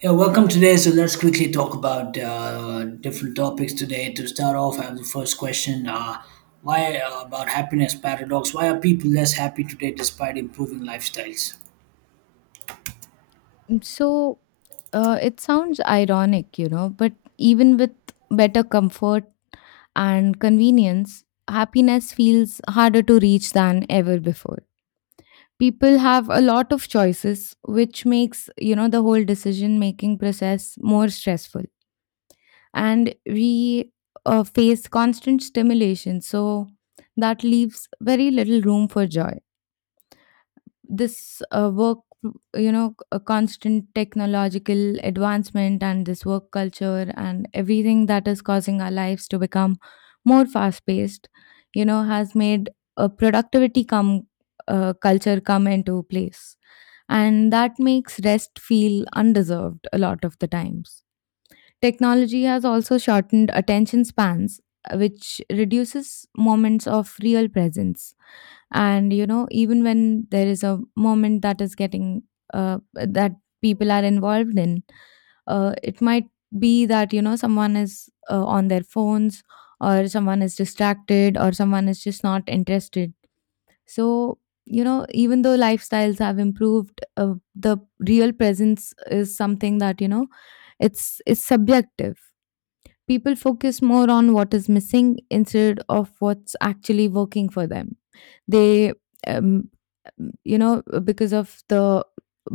Yeah, welcome today. So let's quickly talk about different topics today. To start off, I have the first question: Why about happiness paradox? Why are people less happy today despite improving lifestyles? So it sounds ironic, you know, but even with better comfort and convenience, happiness feels harder to reach than ever before. People have a lot of choices, which makes, you know, the whole decision making process more stressful. And we face constant stimulation, so that leaves very little room for joy. This work, you know, a constant technological advancement and this work culture and everything that is causing our lives to become more fast paced, you know, has made a productivity come culture come into place, and that makes rest feel undeserved a lot of the times. Technology has also shortened attention spans, which reduces moments of real presence. And, you know, even when there is a moment that is getting, that people are involved in, it might be that, you know, someone is on their phones or someone is distracted or someone is just not interested. So, you know, even though lifestyles have improved, the real presence is something that, you know, it's subjective. People focus more on what is missing instead of what's actually working for them. They, um, you know, because of the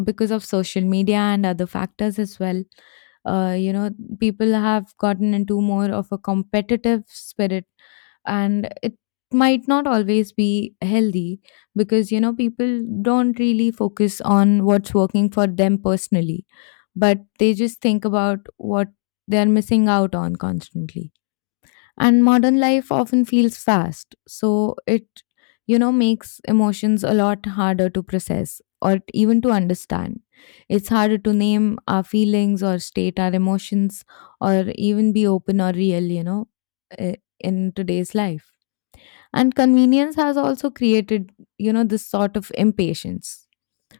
because of social media and other factors as well, you know, people have gotten into more of a competitive spirit, and it might not always be healthy, because you know people don't really focus on what's working for them personally, but they just think about what they're missing out on constantly. And modern life often feels fast, so it, you know, makes emotions a lot harder to process or even to understand. It's harder to name our feelings or state our emotions or even be open or real, you know, eh, in today's life. And convenience has also created, you know, this sort of impatience.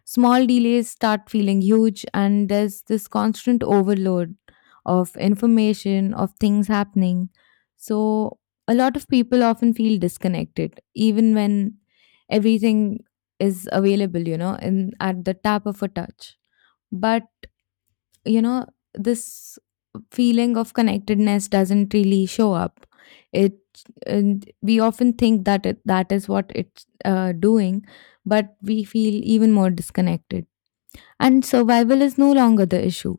Small delays start feeling huge, and there's this constant overload of information, of things happening. So, a lot of people often feel disconnected, even when everything is available, you know, in at the tap of a touch, but you know this feeling of connectedness doesn't really show up. It, and we often think that it, that is what it's doing, but we feel even more disconnected. And survival is no longer the issue.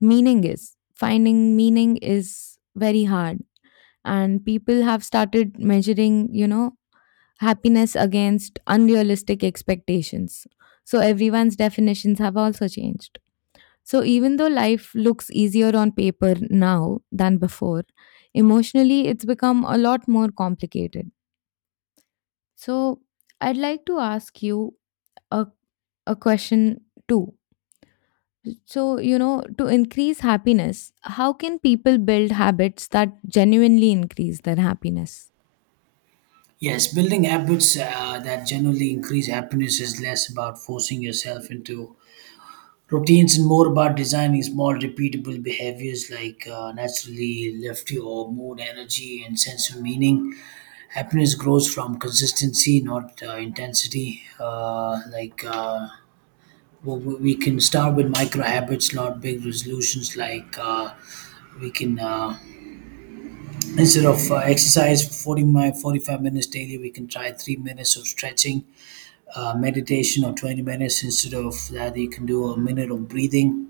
Meaning is, finding meaning is very hard, and people have started measuring, you know, happiness against unrealistic expectations, so everyone's definitions have also changed. So, even though life looks easier on paper now than before, emotionally it's become a lot more complicated. So, I'd like to ask you a, a question too. So, you know, to increase happiness, how can people build habits that genuinely increase their happiness? Yes, building habits that generally increase happiness is less about forcing yourself into routines and more about designing small, repeatable behaviors like naturally lift your mood, energy, and sense of meaning. Happiness grows from consistency, not intensity. Like, we can start with micro habits, not big resolutions. Like, we can, instead of exercise for 45 minutes daily, we can try 3 minutes of stretching, meditation, or 20 minutes. Instead of that, you can do a minute of breathing,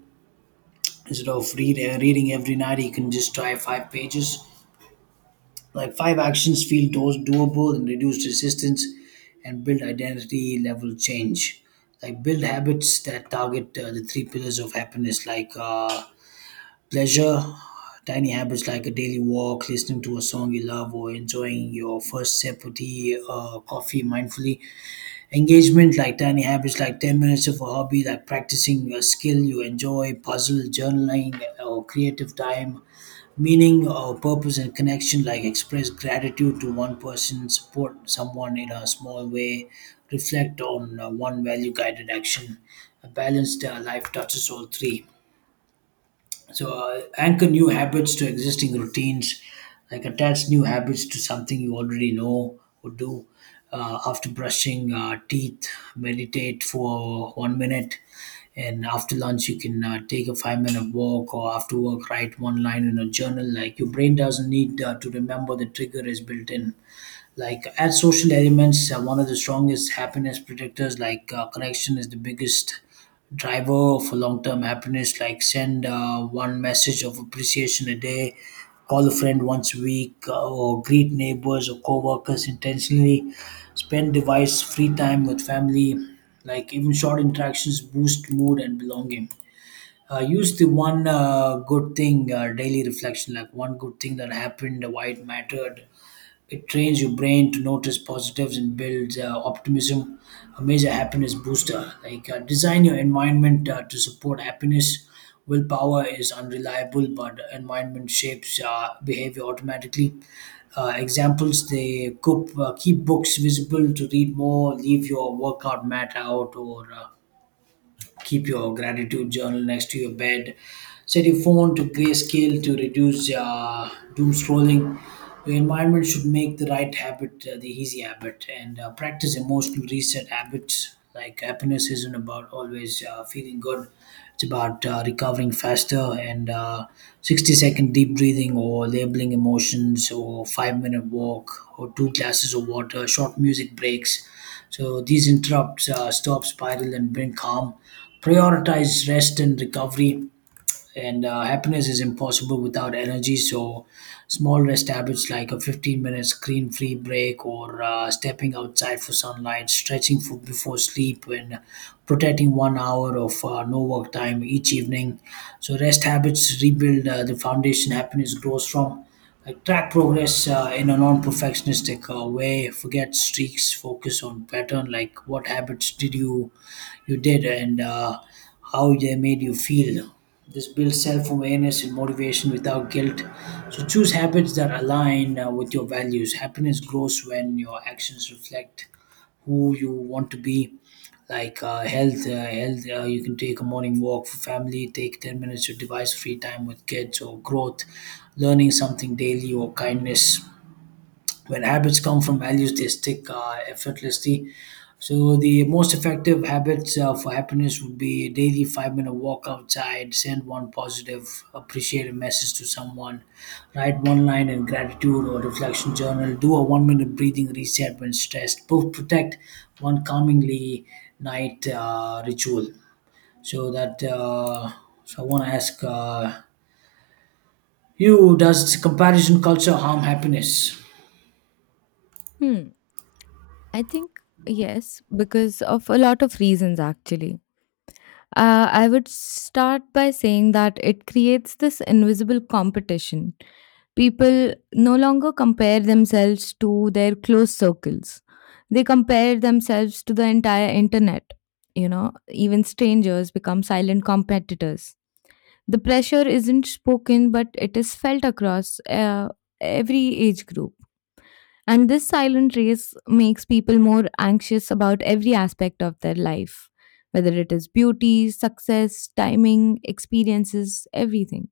instead of reading every night, you can just try five pages. Like, five actions feel those doable and reduce resistance and build identity level change. Like build habits that target the three pillars of happiness, like pleasure. Tiny habits like a daily walk, listening to a song you love, or enjoying your first sip of tea coffee mindfully. Engagement, like tiny habits like 10 minutes of a hobby, like practicing a skill you enjoy, puzzle, journaling, or creative time. Meaning or purpose and connection, like express gratitude to one person, support someone in a small way, reflect on one value guided action. A balanced life touches all three. So anchor new habits to existing routines, like attach new habits to something you already know or do. After brushing teeth, meditate for 1 minute, and after lunch you can take a 5-minute walk, or after work write one line in a journal. Like, your brain doesn't need to remember; the trigger is built in, like as social elements. One of the strongest happiness predictors, like connection, is the biggest driver for long-term happiness. Like send one message of appreciation a day, call a friend once a week, or greet neighbors or co-workers intentionally, spend device free time with family. Like even short interactions boost mood and belonging. Use the one good thing daily reflection, like one good thing that happened, why it mattered. It trains your brain to notice positives and builds optimism, a major happiness booster. Like design your environment to support happiness. Willpower is unreliable, but environment shapes behavior automatically. Examples: they cook, keep books visible to read more, leave your workout mat out, or keep your gratitude journal next to your bed, set your phone to grayscale to reduce doom scrolling. Your environment should make the right habit the easy habit, and practice emotional reset habits. Like happiness isn't about always feeling good, it's about recovering faster, and 60-second deep breathing, or labeling emotions, or 5-minute walk, or two glasses of water, short music breaks. So these interrupts stop spiral and bring calm. Prioritize rest and recovery, and happiness is impossible without energy. So small rest habits like a 15-minute screen free break, or stepping outside for sunlight, stretching for, before sleep, and protecting 1 hour of no work time each evening. So rest habits rebuild the foundation happiness grows from. Like track progress in a non-perfectionistic way, forget streaks, focus on pattern. Like what habits did you did, and how they made you feel. This builds self awareness and motivation without guilt. So choose habits that align with your values. Happiness grows when your actions reflect who you want to be. Like health. You can take a morning walk for family. Take 10 minutes of device free time with kids, or growth, learning something daily, or kindness. When habits come from values, they stick effortlessly. So the most effective habits for happiness would be a daily 5-minute walk outside, send one positive appreciative message to someone, write one line in gratitude or reflection journal, do a 1-minute breathing reset when stressed, protect one calmingly night ritual. So that uh, so I want to ask you, does comparison culture harm happiness? Hmm. I think yes, because of a lot of reasons actually. I would start by saying that it creates this invisible competition. People no longer compare themselves to their close circles, they compare themselves to the entire internet. You know, even strangers become silent competitors. The pressure isn't spoken, but it is felt across every age group. And this silent race makes people more anxious about every aspect of their life, whether it is beauty, success, timing, experiences, everything.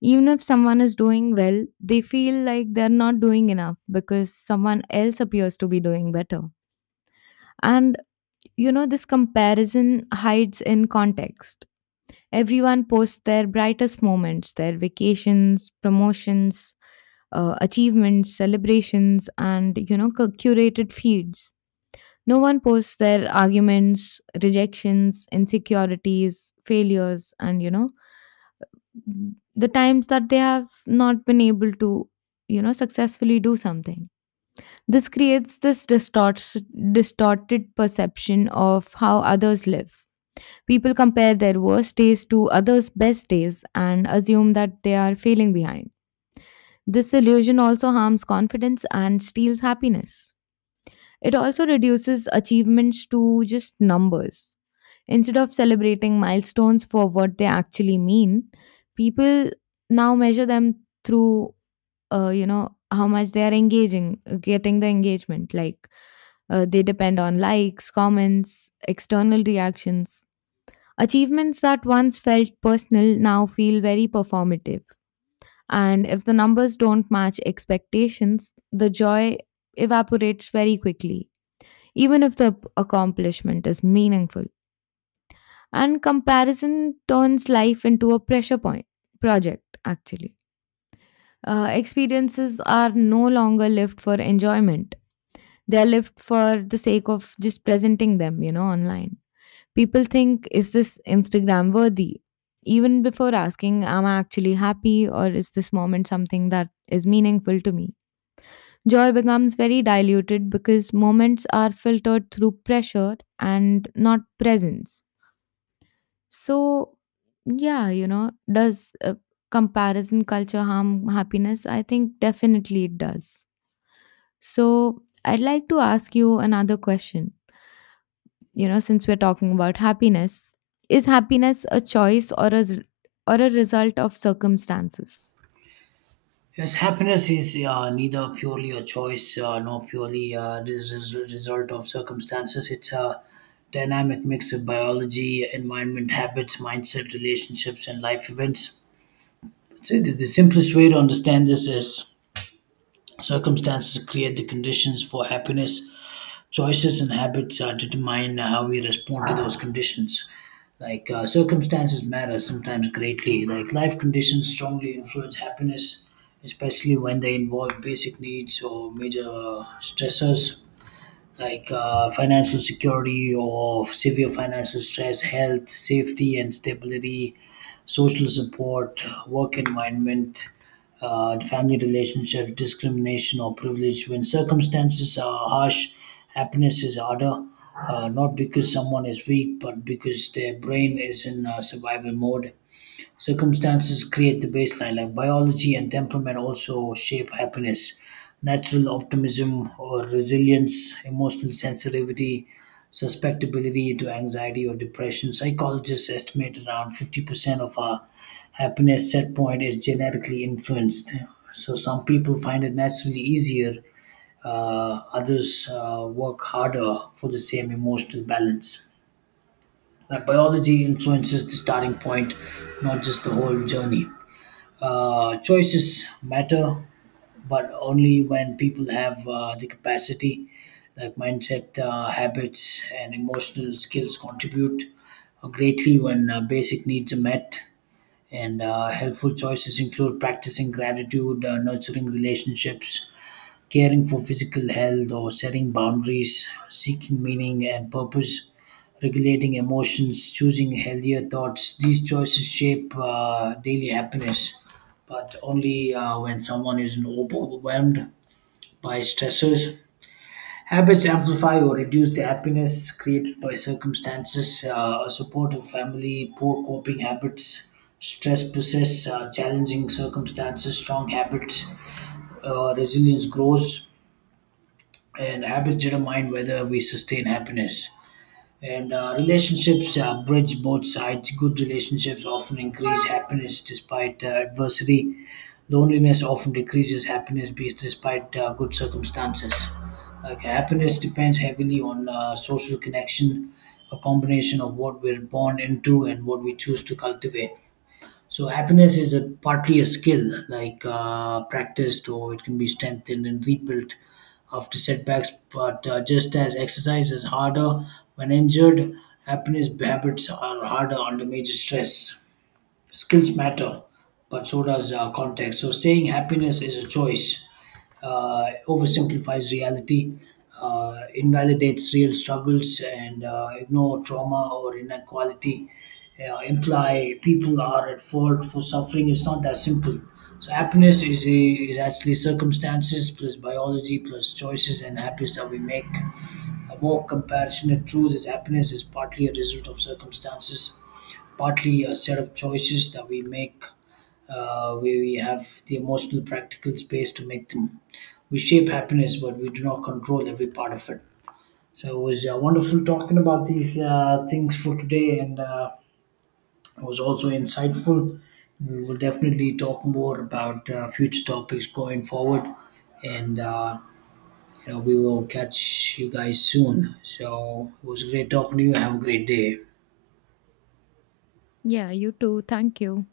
Even if someone is doing well, they feel like they're not doing enough because someone else appears to be doing better. And you know, this comparison hides in context. Everyone posts their brightest moments, their vacations, promotions, achievements, celebrations, and you know, curated feeds. No one posts their arguments, rejections, insecurities, failures, and you know, the times that they have not been able to, you know, successfully do something. This creates this distorted perception of how others live. People compare their worst days to others' best days and assume that they are failing behind. This illusion also harms confidence and steals happiness. It also reduces achievements to just numbers. Instead of celebrating milestones for what they actually mean, people now measure them through, you know, how much they are engaging, getting the engagement. Like they depend on likes, comments, external reactions. Achievements that once felt personal now feel very performative. And if the numbers don't match expectations, the joy evaporates very quickly, even if the accomplishment is meaningful. And comparison turns life into a pressure point project, actually. Experiences are no longer lived for enjoyment, they're lived for the sake of just presenting them, you know, online. People think, is this Instagram worthy? Even before asking, am I actually happy or is this moment something that is meaningful to me? Joy becomes very diluted because moments are filtered through pressure and not presence. So, yeah, you know, does comparison culture harm happiness? I think definitely it does. So, I'd like to ask you another question, you know, since we're talking about happiness, is happiness a choice or a, or a result of circumstances? Yes, happiness is neither purely a choice nor purely this is a result of circumstances. It's a dynamic mix of biology, environment, habits, mindset, relationships, and life events. So the simplest way to understand this is circumstances create the conditions for happiness. Choices and habits determine how we respond to those conditions. Like circumstances matter sometimes greatly. Like life conditions strongly influence happiness, especially when they involve basic needs or major stressors, like financial security or severe financial stress, health, safety, and stability, social support, work environment, family relationship, discrimination, or privilege. When circumstances are harsh, happiness is harder. Not because someone is weak, but because their brain is in survival mode. Circumstances create the baseline, like biology and temperament also shape happiness. Natural optimism or resilience, emotional sensitivity, susceptibility to anxiety or depression. Psychologists estimate around 50% of our happiness set point is genetically influenced. So some people find it naturally easier, others work harder for the same emotional balance. Like biology influences the starting point, not just the whole journey. Choices matter, but only when people have the capacity, like mindset, habits, and emotional skills contribute greatly when basic needs are met. And helpful choices include practicing gratitude, nurturing relationships, caring for physical health, or setting boundaries, seeking meaning and purpose, regulating emotions, choosing healthier thoughts. These choices shape daily happiness, but only when someone is overwhelmed by stressors. Habits amplify or reduce the happiness created by circumstances. A supportive family, poor coping habits, stress persists, challenging circumstances, strong habits, resilience grows, and habits determine whether we sustain happiness. And relationships bridge both sides. Good relationships often increase happiness despite adversity. Loneliness often decreases happiness despite good circumstances. Like happiness depends heavily on social connection, a combination of what we're born into and what we choose to cultivate. So happiness is a partly a skill, like practiced, or it can be strengthened and rebuilt after setbacks. But just as exercise is harder when injured, happiness habits are harder under major stress. Skills matter, but so does context. So saying happiness is a choice oversimplifies reality, invalidates real struggles, and ignore trauma or inequality. Imply people are at fault for suffering. It's not that simple. So happiness is actually circumstances plus biology plus choices and habits that we make. A more compassionate truth is happiness is partly a result of circumstances, partly a set of choices that we make, where we have the emotional practical space to make them. We shape happiness, but we do not control every part of it. So it was wonderful talking about these things for today, and it was also insightful. We will definitely talk more about future topics going forward, and we will catch you guys soon. So it was great talking to you. Have a great day. Yeah, you too. Thank you.